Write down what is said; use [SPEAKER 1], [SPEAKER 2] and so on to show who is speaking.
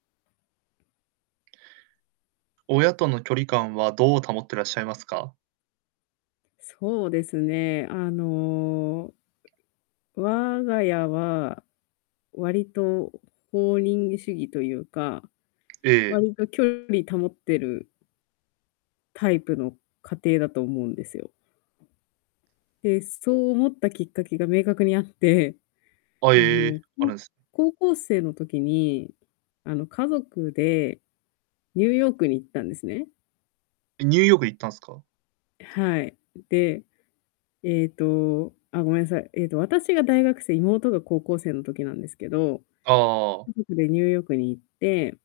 [SPEAKER 1] 親との距離感はどう保ってらっしゃいますか？
[SPEAKER 2] そうですね、あの我が家は、割と放任主義というか、
[SPEAKER 1] ええ。
[SPEAKER 2] 割と距離保ってるタイプの家庭だと思うんですよ。で、そう思ったきっかけが明確にあって。
[SPEAKER 1] あ、え
[SPEAKER 2] あの、
[SPEAKER 1] え、あ
[SPEAKER 2] こ
[SPEAKER 1] る
[SPEAKER 2] う
[SPEAKER 1] んす
[SPEAKER 2] 高校生の時に、あの、家族で、ニューヨークに行ったんですね。
[SPEAKER 1] え、ニューヨーク行ったんすか？
[SPEAKER 2] はい。で、えっと、あ、ごめんなさい。えっと、私が大学生、妹が高校生の時なんですけど、
[SPEAKER 1] ああああああ。
[SPEAKER 2] 家族でニューヨークに行って。